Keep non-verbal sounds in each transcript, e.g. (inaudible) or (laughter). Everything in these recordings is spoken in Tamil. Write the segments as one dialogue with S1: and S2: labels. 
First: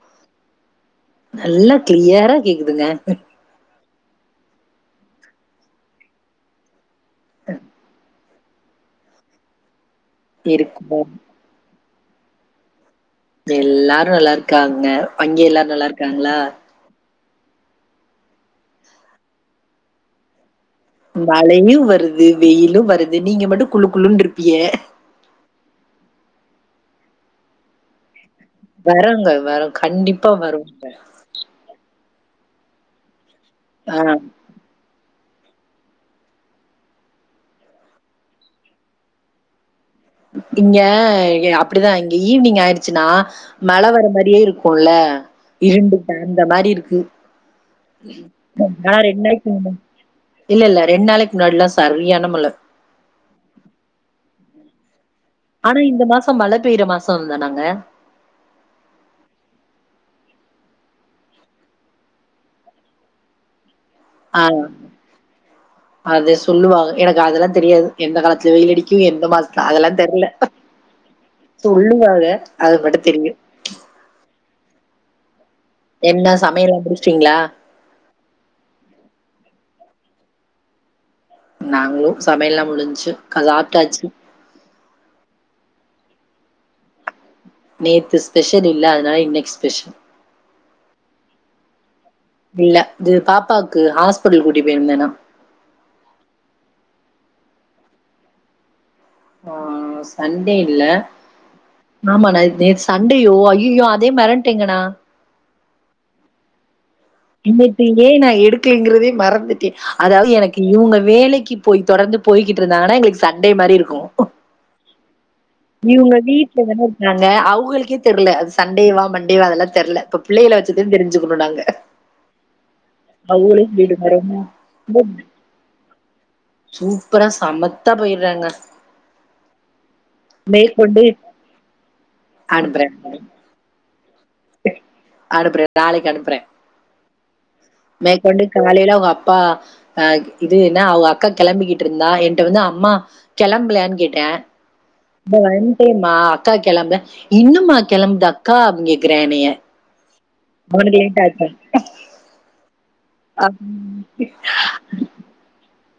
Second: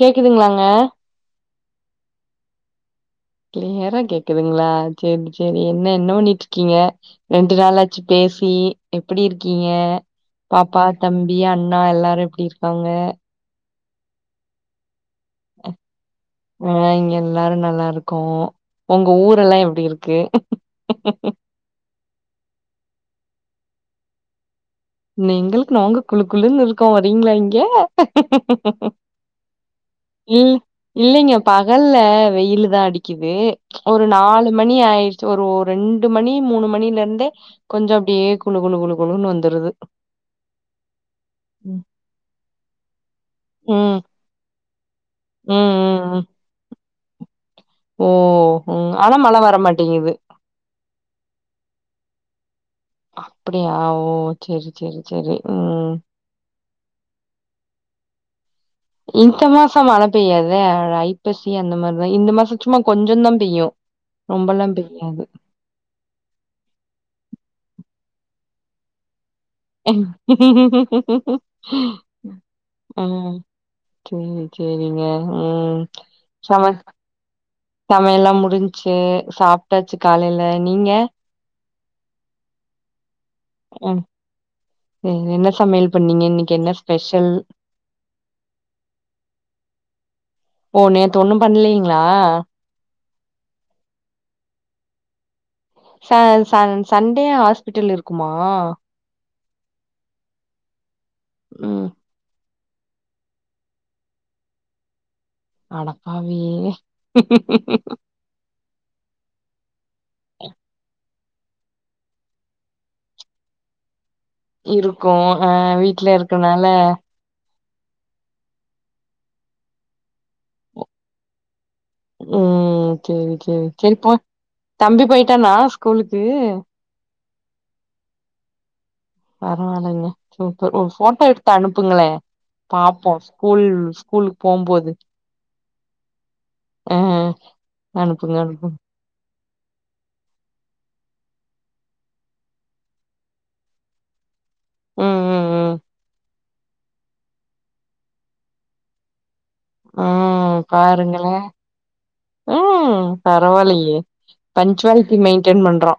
S1: கேக்குதுங்களாங்க
S2: நல்லா கிளியரா கேக்குதுங்க
S1: கிளியரா கேக்குதுங்களா சேரி சேரி என்ன என்ன பண்ணிட்டு இருக்கீங்க ரெண்டு நாளாச்சு பேசி எப்படி இருக்கீங்க பாப்பா
S2: இருக்குங்க.
S1: தம்பி ணதியா அண்ணா எல்லாரும் எப்படி இருக்காங்க
S2: எல்லாரும் நல்லா இருக்காங்க அங்கே எல்லாரும் நல்லா இருக்காங்களா
S1: ஆ இங்க எல்லாரும் நல்லா இருக்கோம் உங்க ஊரெல்லாம் எப்டி இருக்கு
S2: மழையும் வருது வெயிலும் வருது நீங்க மட்டும் குளு குளுன்னு இருப்பீய
S1: நீங்கள் நாங்க குளு குளுன் இருக்கோ வரீங்களா இங்க
S2: வரோங்க வரோம் கண்டிப்பா
S1: இல்
S2: வரோம்ங்க
S1: இல்லைங்க பகல்ல வெயிலு தான் அடிக்குது
S2: ஆ
S1: ஒரு நாலு மணி ஆயிருச் ஒரு ரெண்டு மணி மூணு மணில இருந்தே கொஞ்சம் அப்படியே குழு குழு குழு குழுன்னு வந்துருது
S2: இங்க அப்படிதான் இங்க ஈவினிங் ஆயிடுச்சுன்னா
S1: ம்
S2: மழை வர மாதிரியே இருக்கும் இருக்கும்ல
S1: ம்
S2: இருண்டு
S1: ம் ம்
S2: பெறண்ட மாதிரி இருக்கு
S1: ஓ ம்
S2: நான்
S1: ஆனா
S2: ரெண்டு
S1: மழ
S2: நாளைக்கு
S1: வர
S2: முன்னா
S1: மாட்டேங்குது
S2: இல்ல இல்ல ரெண்டு நாளைக்கு முன்னாடில்லாம் சரியான மழ
S1: அப்படியா ஓ சரி சரி சரி
S2: ஆனா இந்த மாசம் மழை பெய்ற மாசம் தானங்க
S1: இந்த மாசம் மழை பெய்யாதே ஐப்பசி அந்த மாதிரிதான் இந்த மாசம் சும்மா கொஞ்சம் தான் பெய்யும்
S2: ஆ.
S1: ரொம்பல்லாம் பெய்யாது
S2: அது சொல்லுவாக எனக்கு அதெல்லாம் தெரியாது எந்த காலத்துல வெயில் அடிக்கும் எந்த மாச அதெல்லாம் தெரில சொல்லுவாக அது மட்டும் தெரியும்
S1: ம் சேரி சேரிங்க உம்
S2: என்ன சமையல்லா முடிச்சிடிங்களா
S1: ஆமா எல்லாம் முடிஞ்சிசு சாப்ட்டாச்சு காலையில நீங்க
S2: நாங்களும் சமையல்லாம் முடிஞ்சு
S1: ம்
S2: சாப்ட்டாச்சு
S1: என்ன சமையல் பண்ணீங்க இன்னைக்கு என்ன ஸ்பெஷல்
S2: நேத்து ஸ்பெஷல் இல்ல அதனால இன்னைக்கு ஸ்பெஷல்
S1: ஓ நேத்து ஒண்ணும் பண்ணலீங்களா
S2: இல்ல இது பாப்பாவுக்கு ஹாஸ்பிட்டல் கூட்டி போயிருந்தேனா
S1: ச ச சண்டே ஹாஸ்பிட்டல் இருக்குமா
S2: ஆ சண்டே இல்ல
S1: ம்
S2: ஆமா நா நே சண்டேயோ ஐயோயோ அதே மரட்டேங்க நா
S1: அடப்பாவி
S2: இன்னக்கு ஏ நா எடுக்கலங்கிறதே மறந்துட்டே அதாவது எனக்கு இவங்க வேலைக்கு போய் தொடர்ந்து போய்கிட்டு இருந்தாங்கன்னா எங்ளுக்கு சண்டே மாரி இருக்கு
S1: இருக்கு அ வீட்ல இருக்கனால
S2: அ அவங்களுக்கே தெர்ல அது சண்டேவா மண்டேவா அதெல்லா தெர்ல இப்ப பிள்ளைள வச்சுதா தெரிஞ்சுக்கணு நாங்க
S1: ம் சேரி
S2: அவுங்களே
S1: சேரி
S2: சொல்லிடுங்க
S1: சேரிப்பா
S2: ரொம்ப ரொம்ப
S1: தம்பி போய்ட்டானா ஸ்கூலுக்கு
S2: சூப்பரா சமத்தா போய்றாங்க
S1: பரவாயில்லைங்க சூப்பர் ஒரு
S2: மேற்கொண்டு
S1: ஃபோட்டோ எடுத்து அனுப்புங்களே
S2: அனுப்புறேன்
S1: பாப்போ ஸ்கூல் ஸ்கூலுக்கு போம்போது
S2: அனுப்புறே நாளைக்கு அனுப்புறே
S1: ம்
S2: மேற்கொண்டு காலைல அவுங்க அப்பா அ இது என்னா அவங்க அக்கா கெளம்பிக்கிட்டு இருந்தா என்ட்ட வந்து அம்மா கெளம்பலயான்னு கேட்டே
S1: ம்
S2: இதோ
S1: ம் ம்
S2: வன்ட்டே மா அக்கா கெளம்ள இன்னும்மா கெளம்து அக்கா அப்டினு கேக்றா என்னைய
S1: ம்
S2: அவனுக்கு லேட்
S1: பாருங்ளே
S2: ஆச்சா.
S1: ம் பரவால்லையே பன்ச்வாலிட்டி மெயின்டய்ன் பண்றா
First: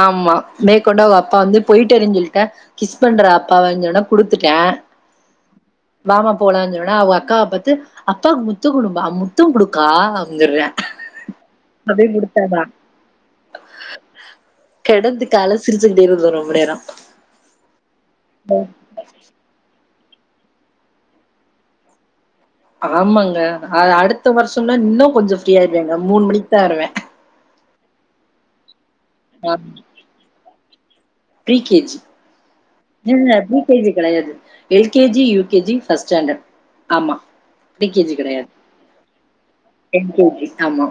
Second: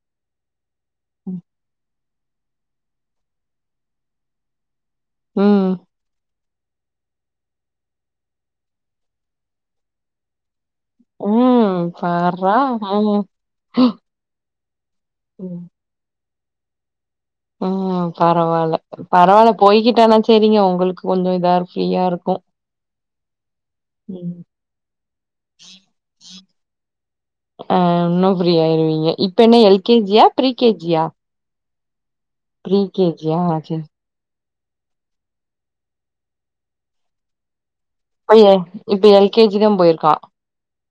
S2: ஆமா மேற்கொண்டு அவங்க அப்பா வந்து போயிட்டாருனு சொல்ட்டா கிஸ் பண்றா அப்பாவன்னு‌ சொன்னா குடுத்துட்டா
S1: ம்
S2: வாமா போலானு சொன்னனா அவங்க அக்காவ பாத்து அப்பாவுக்கு முத்த குடுமா முத்த குடுக்கா அப்டினு சொல்றியா
S1: ம் பார்றா ம்
S2: கெடந்து கால
S1: ம்.
S2: சிரிச்சுக்கிட்டே இருந்தே ரொம்ப நேரோ
S1: ம் பரவால்ல பரவால்ல போய்கிட்டானா சரிங்க உங்களுக்கு கொஞ்ச இதா இருக் ஃப்ரீயா இருக்கு
S2: ஆமாங்க அ அடுத்த வருஷம்னா இன்னு கொஞ்ச ஃப்ரீயாயிருவேங்க மூணு மணிக்குதா வருவே
S1: அ இன்னு ஃப்ரீயாயிருவீங்க இப்ப என்ன எல் கே ஜியா ப்ரி கே ஜியா
S2: ப்ரீ கே ஜி என் ப்ரீ கே
S1: சரி.
S2: ஜி கெடையாது L K G U K G first standard ஆமா ப்ரீ கே ஜி
S1: இப்ப எ
S2: கெடையாது
S1: இப்ப எல்கேஜி தான்
S2: எல்
S1: போயிருக்கான்.
S2: கே ஜி ஆமா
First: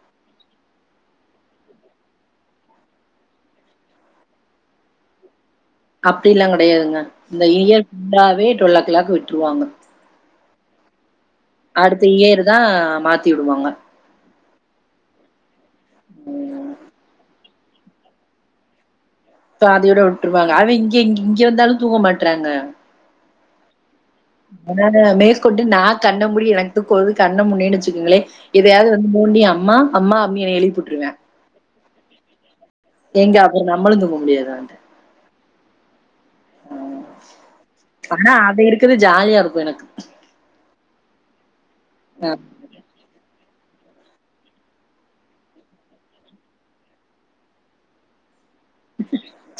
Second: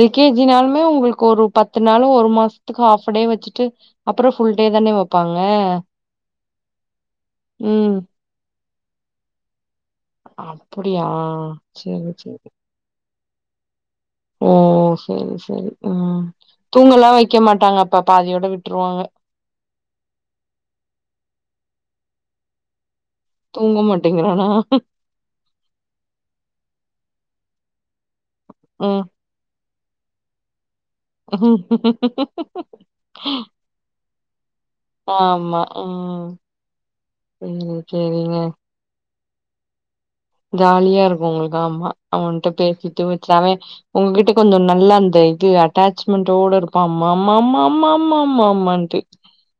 S1: எல்கேஜினாலுமே ஒங்களுக்கு ஒரு பத்து நாளு ஒரு மாசத்துக்கு ஹாஃபடே வச்சுட்டு அப்புற ஃபுல் டே தானே வெப்பாங்க
S2: அப்டில்லா கெடையாதுங்க அந்த இயர் ஃபுல்லாவே ட்வெல் ஓ க்ளாக் விட்டுருவாங்க
S1: அப்டியா
S2: அடுத்த இயர்தா மாத்தி விடுவாங்க
S1: ஓ செரி செரி ம் தூங்கல்லா வைக்க மாட்டாங்க அப்ப பாதியோட விட்ருவாங்க
S2: பாதியோட விட்ருவாங்க அவ இங்க இங்க வந்தாலு தூக்க மாட்றாங்க
S1: தூங்க மாட்டேங்றானா
S2: அதாங்க மேற்கொண்டு நா கண்ண மூடி எனக்கு‌ தூக்க வருது கண்ண மூடுன்னேன்னு வச்சுக்கோங்களே எதையாவது
S1: ம்.
S2: வந்து ‌நோண்டி அம்மா அம்மா அப்டினு‌ என்னைய எழுப்புட்ருவா எங்க அப்ற நம்மளு தூங்க முடியாது
S1: ஆமா ம் சேரி சேரிங்க
S2: க்ற ஜாலியா இருக்கு எனக்கு
S1: ஜாலியா இருக்கு உங்களுக்கு ஆமா அவன்ட்ட பேசிட்டு வச்சாவே உங்ககிட்ட கொஞ்ச நல்லா அந்த இது அட்டாச்மெண்டோட இருப்பா அம்மா அம்மா அம்மா அம்மான்னு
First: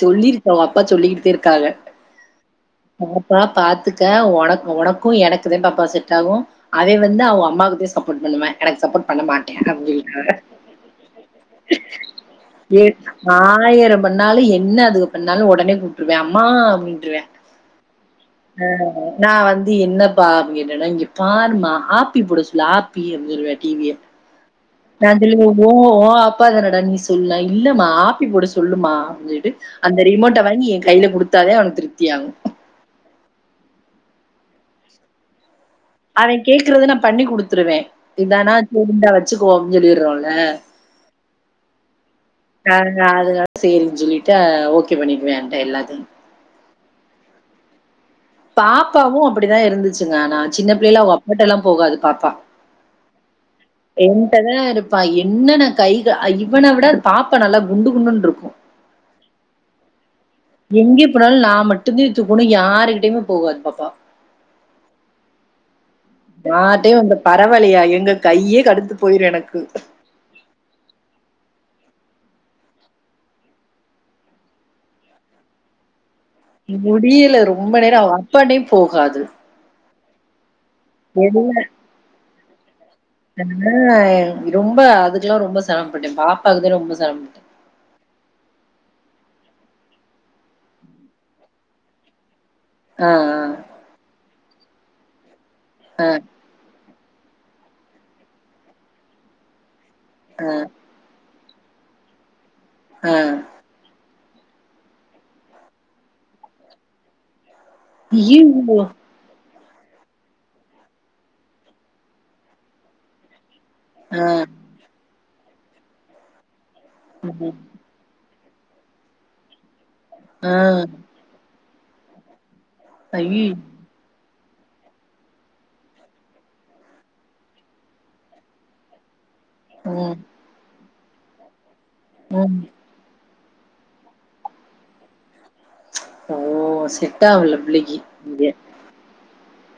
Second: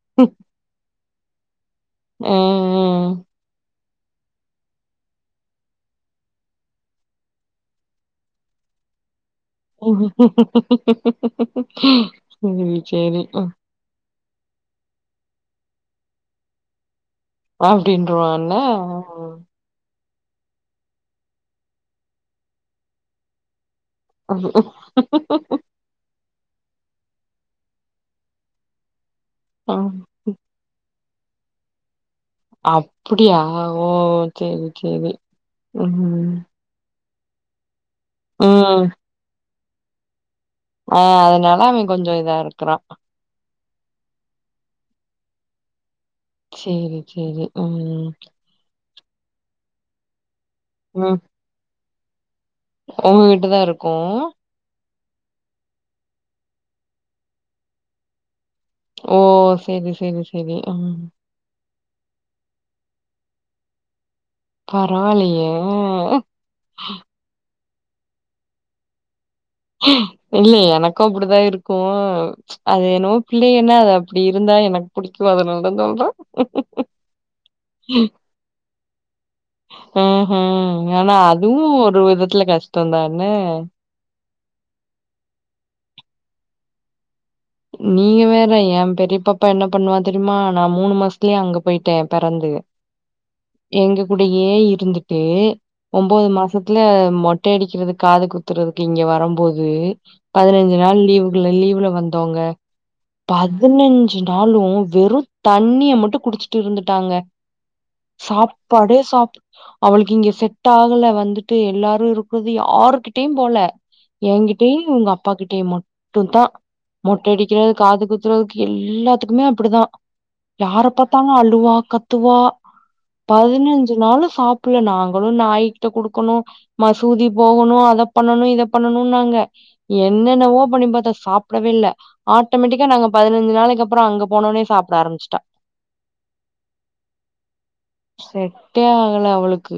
S2: சொல்லிருக்கு அவுக அப்பா சொல்லிக்கிட்டே‌தா இருக்காங்க
S1: ம்ம்ம்
S2: அப்ப பாத்துக்க உன உனக்கு எனக்குதா பாப்பா செட் ஆகு அவே வந்து அவ்க அம்மாவுக்குத்தே சப்போர்ட் பண்ணுவ எனக்கு சப்போர்ட் பண்ண மாட்டே
S1: அ.
S2: அப்படினுவாக
S1: சரி,
S2: ஏ
S1: சரி. ம்.
S2: ஆயிரம் பண்ணாலு என்ன அதுக்கு பண்ணாலு உடனே கூப்ட்ருவே அம்மா அப்படின்ருவா
S1: அப்படின்றவான்னா
S2: இது என்னப்பா அப்படின்னு கேட்ட மா இங்க பார்மா ஆப்பி போட சொல்லு ஹப்பி அப்பினு சொல்லுவன் டி விய
S1: அப்
S2: நா சொல்லுவே உன் உன் அப்பாதானடா நீ சொல்லுடானா இல்லம்மா ஆப்பி போட சொல்லுமா‌அப்டினு‌சொல்
S1: அ.
S2: அந்த ரிமோட்ட வாங்கி என் கையில கொடுத்தாதே அவனுக்கு திருப்தியாகு
S1: அப்படியா ஓ செரி செரி
S2: அவென் கேக்கறத நா பண்ணி குடுத்துருவே இதானா சரி
S1: ம்.
S2: இந்தா வச்சுக்கோம்னு சொல்லிடுறோம்ல
S1: ஆ அதனால அவெ கொஞ்ச இதா இருக்கு
S2: ஆ அதனால சரின்னு சொல்லிட்டு ஓகே பண்ணிடுவே ‌என்ட்ட எல்லாத்தையு
S1: செரி செரி ம்
S2: பாப்பாவு அப்படிதா இருந்துச்சுங்க ஆனா சின்ன பிள்ளைல அவங்க
S1: ம்.
S2: அப்பாட்டெல்லா போகாது பாப்பா
S1: உங்க வீட்டு தான் இருக்கும்.
S2: என்ட்டதா இரு ப்பா என்னன்ன கைகள் இவனை விட பாப்பா நல்லா குண்டு குண்டுனு இருக்கு
S1: ஓ செரி செரி
S2: எங்கே போனாலு நா மட்டுந்தே தூக்கணு யாருகிட்டயுமே போகாது பாப்பா
S1: பரவால்லையே ஆ
S2: யார்டயு வந்த பரவலையா ஏங்க கையே கடுத்து போயிரு எனக்கு
S1: இல்ல எனக்கு அப்டிதா இருக்கு அது என்னவோ பிள்ளைகனா அது அப்டி இருந்தா எனக்கு பிடிக்கு அதனாலதா
S2: முடில ரொம்ப நேரோ அவுக அப்பட்டயு போகாது
S1: ம் ம் ஆனா அதுவு ஒரு விதத்துல கஷ்டோ தான
S2: எதுனா ரொம்ப அதுக்கெல்லா ரொம்ப செரமபட்டே பாப்பாக்குதா ரொம்ப செரமப்பட்டே
S1: நீங்க வேற என் பெரிய பாப்பா என்ன பண்ணுவா தெரிமா நா மூணு மாசத்துலயே அங்க போயிட்டே பெறந்து
S2: ஆ ஆ
S1: எங்க கூடயே இருந்துட்டு
S2: ஆ,
S1: ஒன்பது மாசத்துல மொட் கட் அடிக்கிறது காது குத்துறதுக்கு இங்க வரம்போது
S2: ஆ,
S1: பதினஞ்சு நாள் லீவு லீவ்ல வந்து ங்க
S2: ஆ, ஆ.
S1: பாத் பதினஞ்சு நாளு வெறு தண்ணிய மட்டு குடிச்சுட்டு இருந்துட்டாங்க
S2: ஐயோ!
S1: சாப்பாடே சாப் அவளுக்கு இங்க செட் ஆகல வந்துட்டு எல்லாரு இருக்கறது யாருக்கிட்டயு போல
S2: ஆ,
S1: ஏ கிட்டயு அவ்ங்க அப்பா கிட்டயு மட்டுந்தா மொட்ட அடிக்க
S2: ம்,
S1: காது குத்தக்கு எல்லாத்துக்குமே அப்டிதா
S2: ஆ,
S1: யாரப்பாத் பாத்தாலு அழுவா கத்துவா
S2: ஐயோ!
S1: பதினஞ்சு நாலு சாப்டல நாங்களு நாய்கிட்ட குடுக்கணோ மசூதி போகனு அத பண்ணனு இத பண்ணனுன்னாங்க
S2: ம்,
S1: என்னென்னவோ பண்ணி பாத்தோ சாப்டவே இல்ல
S2: ம்.
S1: ஆட்டோமேட்டிக்கா நாங்க பதினஞ்சு நாளைக்கு அப்றோ அங்க போனோனே சாப்ட ஆரம்பிச்சுட்டா
S2: ஓ செட் ஆகல பிள்ளைக்கு இங்க
S1: செட்டே ஆகல அவ்ளுக்கு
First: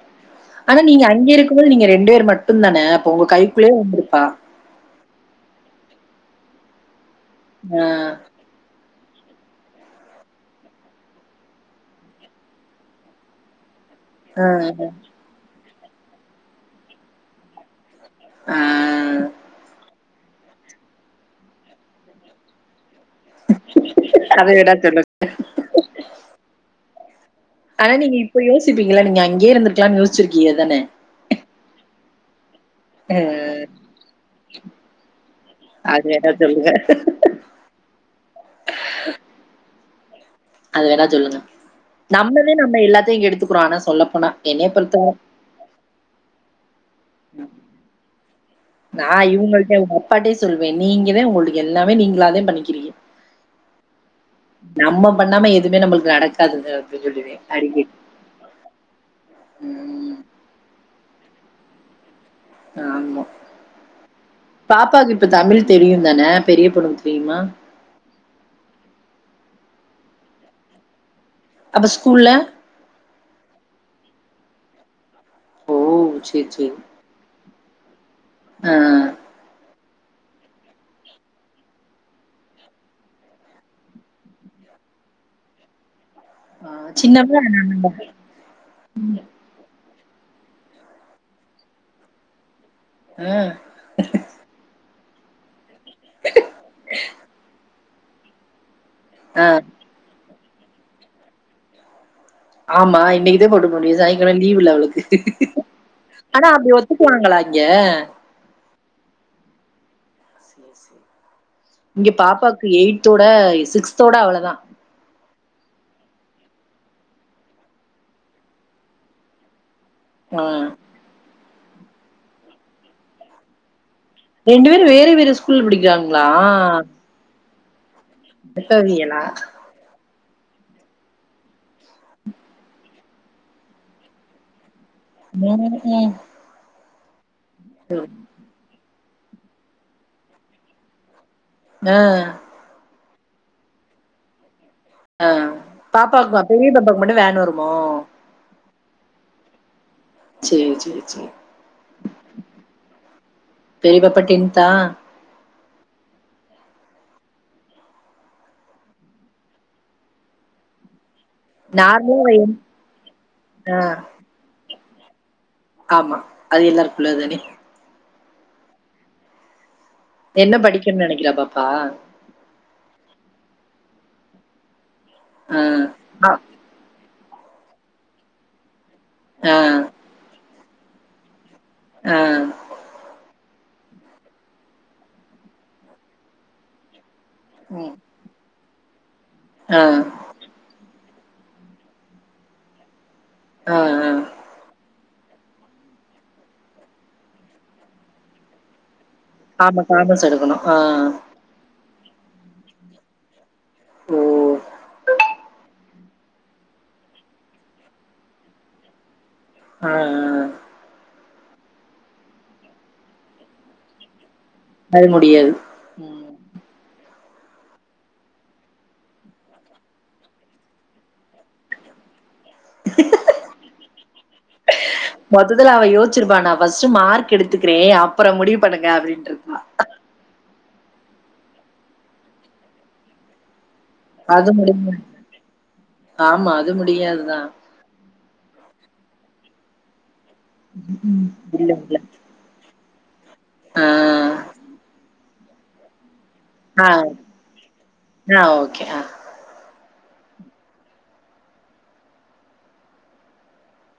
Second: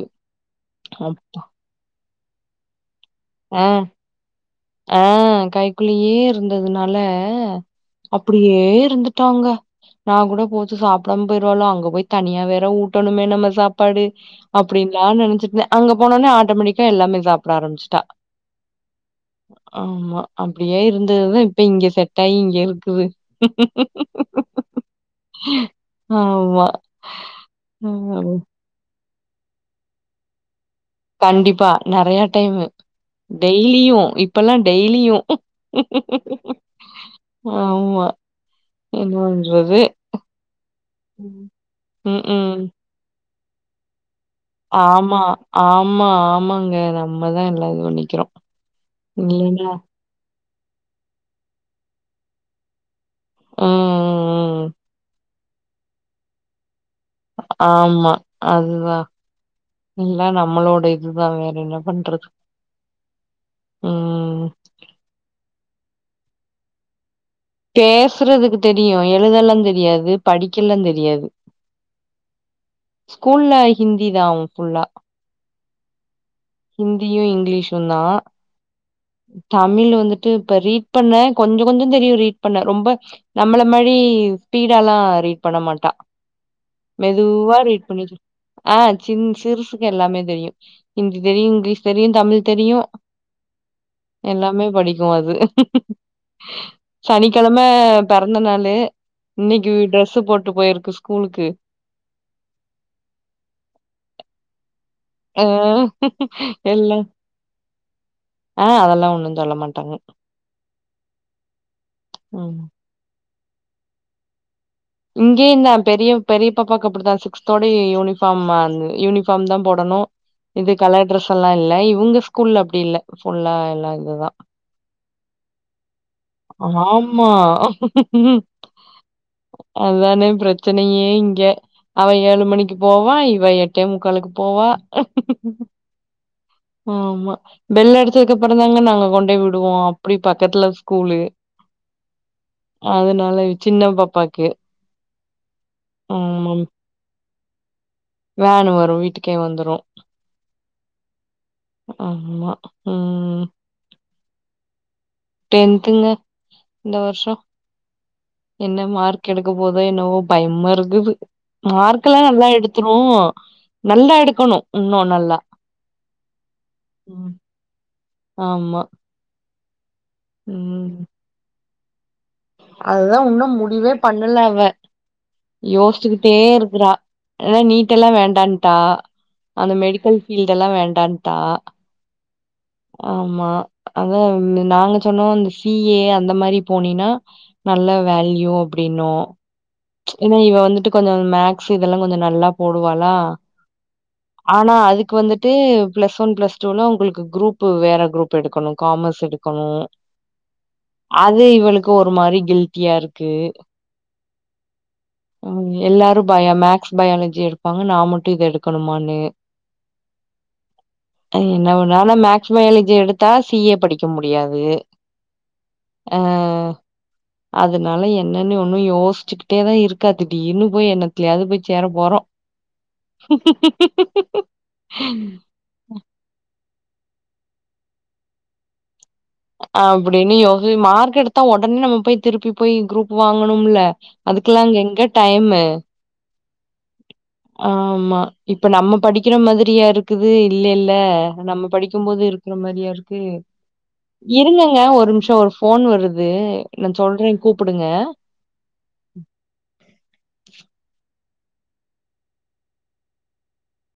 S2: ஆனா நீங்க அங்கே இருக்குபோது நீங்க ரெண்டு பேர் மட்டோ தான அப்போ உங்க
S1: ஆ
S2: கைக்குள்ளேயே இருந்திருப்பா
S1: ஆ கைக்குலியே இருந்ததுனால
S2: ஆஹ்
S1: அப் டியே இருந்துட்டாங்க நா கூட போச்சு சாப்டாம போய்டுவாலோ அங்க போய் தனியா வேற ஊட்டணுமே நம்ம சாப்பாடு
S2: ஆஹ்
S1: அப்டிளா நெனச்சுட்டுருந்த அங்க போனோனே ஆட்டோமேட்டிக்கா எல்லாமே சாப்ட ஆரம்பிச்சுட்டா
S2: ஆ
S1: ஆமா அப்டியே இருந்ததுதா இப்ப இங்க செட் ஆகி இங்க இருக்குது
S2: அது வேணா சொல்லுங்க
S1: ஆமா
S2: ஆனா நீங்க
S1: ம்
S2: இப்ப யோசிப்பீங்கள நீங்க அங்கயே இருந்திருக்கலானு யோசிச்சிருக்கீங்க தான
S1: கண்டிப்பா நெறைய டைம்மு
S2: ஆஹ்
S1: டெய்லியு இப்பல்லா டெய்லியு
S2: அது வேணா சொல்லுங்க
S1: ஆமா என்னபன்றது
S2: அது வேணா சொல்லுங்க நம்மவே
S1: ம்க்ம்.
S2: நம்ம எல்லாத்தையு எடுத்துக்குறோ ஆனா சொல்ல போனா என்னைய பொறுத்தவரை
S1: ஆமா ஆமா ஆமாங்க நம்மதா எல்லா சொல்லிக்றோ
S2: நா இவ்ங்கிட்ட அவுங்க அப்பாட்டே சொல்லுவே நீங்கதா உங்களுட எல்லாமே நீங்களாதா பண்ணிக்கிறீங்க
S1: ம், ம்.
S2: நம்ம பண்ணாம எதுவுமே நம்மளுக்கு நடக்காது க
S1: ஆமா அதுதா ம்
S2: உம்
S1: எல்லா நம்மளோட இதுதா வேற என்ன பண்றது
S2: ஆமா
S1: ம்.
S2: பாப்பாவுக்கு இப்ப தமிழ் தெரியு தான பெரிய பொண்ணுக்கு தெரிமா
S1: பேசுறதுக்கு தெரியு எழுதல்லா தெரியாது படிக்கல்லா தெரியாது
S2: அப்ப ஸ்கூல்ல
S1: ஸ்கூல்ல ஹிந்தி தா அவுங்க ஃபுல்லா
S2: ஓ செரி செரி
S1: ஹிந்தியு இங்கிலீஷு தா
S2: ஆ
S1: தமிழ் வந்துட் டு இப்ப ரீட் பண்ண கொஞ்சொ கொஞ்சொ தெரியு ரீட் பண்ண ரொம்ப நம்மள மாரி ஸ்பீடால்லா ரீட் பண்ண மாட்டா
S2: ஆ சின்னவ
S1: மெதுவா ரீட்
S2: நானுந்தா
S1: பண்ணி ஆ சின் சிறுசுக்கு எல்லாமே தெரியு தி தெரியு இங்லீஷ் தெரியு தமிழ் தெரியு
S2: ஆ
S1: எல்லாமே படிக்கு அது சனிக்கெழம பெறந்தநாளு
S2: ஆ
S1: இன்னைக்கு ட்ரெஸ்ஸு போட்டு போயிர்க்கு ஸ்கூலுக்கு
S2: ஆமா இன்னைக்குதா போட்டுபோ முடியு சனிக்கெழம லீவ்ல அவ்ளுக்கு
S1: ஆ
S2: ஆனா அப்டி
S1: எல்லா
S2: ஒத்துக்குவாங்களா இங்கெ
S1: ஆ அதெல்லா ஒன்னு சொல்ல மாட்டாங்க
S2: இங்க
S1: ம்
S2: பாப்பாக்கு எயி்தோட சிக்ஸ்தோட அவ்ளோதா
S1: இங்கேயந்தா பெரிய பெரிய பாப்பாக்கு அப்டித்தா சிக்ஸ்தோட யூனிஃபாம் ம யூனிஃபாம் தா போடணு
S2: ஆ
S1: இது கலர் ட்ரெஸ் எல்லா இல்ல இவுங்க ஸ்கூல்ல அப்டி இல்ல ஃபுல்லா எல்லா இதுதா
S2: ரெண்டு பேரு வேற வேற ஸ்கூல் படிக்காங்க
S1: ஆமா
S2: அடபாவியலா
S1: அதுதானே ப்ரச்சனையே இங்க அவ ஏழு மணிக்கு போவா இவ எட்டே முக்கால்கு போவா
S2: (unintelligible)
S1: ஆமா பெல்லு அடிச்சதக் அப்பறந்தாங்க நாங்க கொண்டோய் வுடுவோ அப்டி பக்கத்துல ஸ்கூலு
S2: ஆ
S1: அதனால சின்ன பாப்பாக்கு
S2: ஆ பாப்பாக் பெரிய பாப்பாக்கு மட்டு வேன் வருமோ
S1: வேனு வரு வீட்டுக்கே வந்துரு
S2: சேரி சேரி சேரி
S1: ஆமா ம்
S2: பெரிய பாப்பா டென்த்தா
S1: டென்த்துங்க இந்த வர்ஷொ என்ன மார்க் எடுக்க போதோ என்னவோ பயம்மா இருக்குது மார்க்கல்லா
S2: நார்மலா அவ
S1: நல்லா
S2: என்
S1: எடுத் துரு
S2: ஆ
S1: நல்லா எடுக்கணு இன்னு நல்லா
S2: ஆமா அது எல்லாருக்கு உள்ளத்
S1: ம்
S2: தானே
S1: ஆமா
S2: என்ன
S1: ம்
S2: படிக்கன் நெனக்கிறா பாப்பா
S1: அதுதா ஒன்னும் முடிவே பண்ணல அவ
S2: ஆ
S1: யோஸ்ச்சுகிட்டே இருக்குறா ஆன நீட்டெல்லா வேண்டான்ட்டா
S2: ஆ
S1: அந்த மெடிக்கல் ஃபீல்டல்லா வேண்டான்ட்டா
S2: ஆ
S1: ஆமா அதா நாங்க சொன்னோ அந்த சிஏ அந்த மாரி போனீனா நல்ல வேல்யூ அப்டின்னோ
S2: ஹ்ஹ
S1: ஏன்னா இவ வந்துட்டு கொஞ்சொ மேக்ஸ் இதெல்லா கொஞ்சொ நல்லா போடுவாலா
S2: ஆ ஆ
S1: ஆனா அதுக்கு வந்துட்டு பிளஸ் ஒன் பிளஸ் டூல உங்கள்க்கு குரூப் வேற குரூப் எடுக்கணு காமஸ் எடு க்கணு
S2: ஆமா காமர்ஸ் எடுக்கணு ஆ
S1: அது இவளுக்கு ஒரு மாரி கில்ட்டியா இருக்கு
S2: ம்
S1: ம் எல்லாரு பய மேக்ஸ் பயாலஜி எடுப்பாங்க நா மட்டு இத எடுக்கணுமான்னு
S2: ஆ ஆ
S1: என்ன பண்ணாலு மேக்ஸ் பயாலஜி எடுத்தா சி ஏ படிக்க முடியாது
S2: அது முடியாது
S1: ஆ
S2: ம்
S1: அதனால என்னன்னு ஒண்ணு யோஸ் சிக்கிட்டே தா இருக்காதுடி இன்னு போய் என்னத்துலயாது போய் சேர போறோ
S2: முதல அவ யோச்சிருப்பா நா ஃபஸ்ட்டு மார்க் எடுத்துக்றே அப்பற முடிவு பண்ணுங்க அப்டின்ட்டுருப்பா
S1: அப்படின்னு யோசி மார்க் எடுத்தா ஒடனே நம்ம போய் திருப்பி போய் குரூப் வாங்கணும்ல
S2: அது
S1: அதுக்கெல்லாம் அங்க
S2: முடியுமா
S1: எங்க டைம்.
S2: ஆம்மா அது முடியாதுதா
S1: ஆம்மா இப்ப நம்ம படிக்கிற மாதிரியா இருக்குது இல்லேல நம்ம
S2: இல்ல இல்ல
S1: படிக்கும்போது இருக் க்குற மாரியா இருக்கு
S2: ஆ
S1: இருங்கங்க ஒரு நிமிஷோ ஒரு ஃபோன் வருது
S2: ஆ
S1: நா சொல்றே கூப்புடுங்க
S2: ஆ ஓக்கே ஆ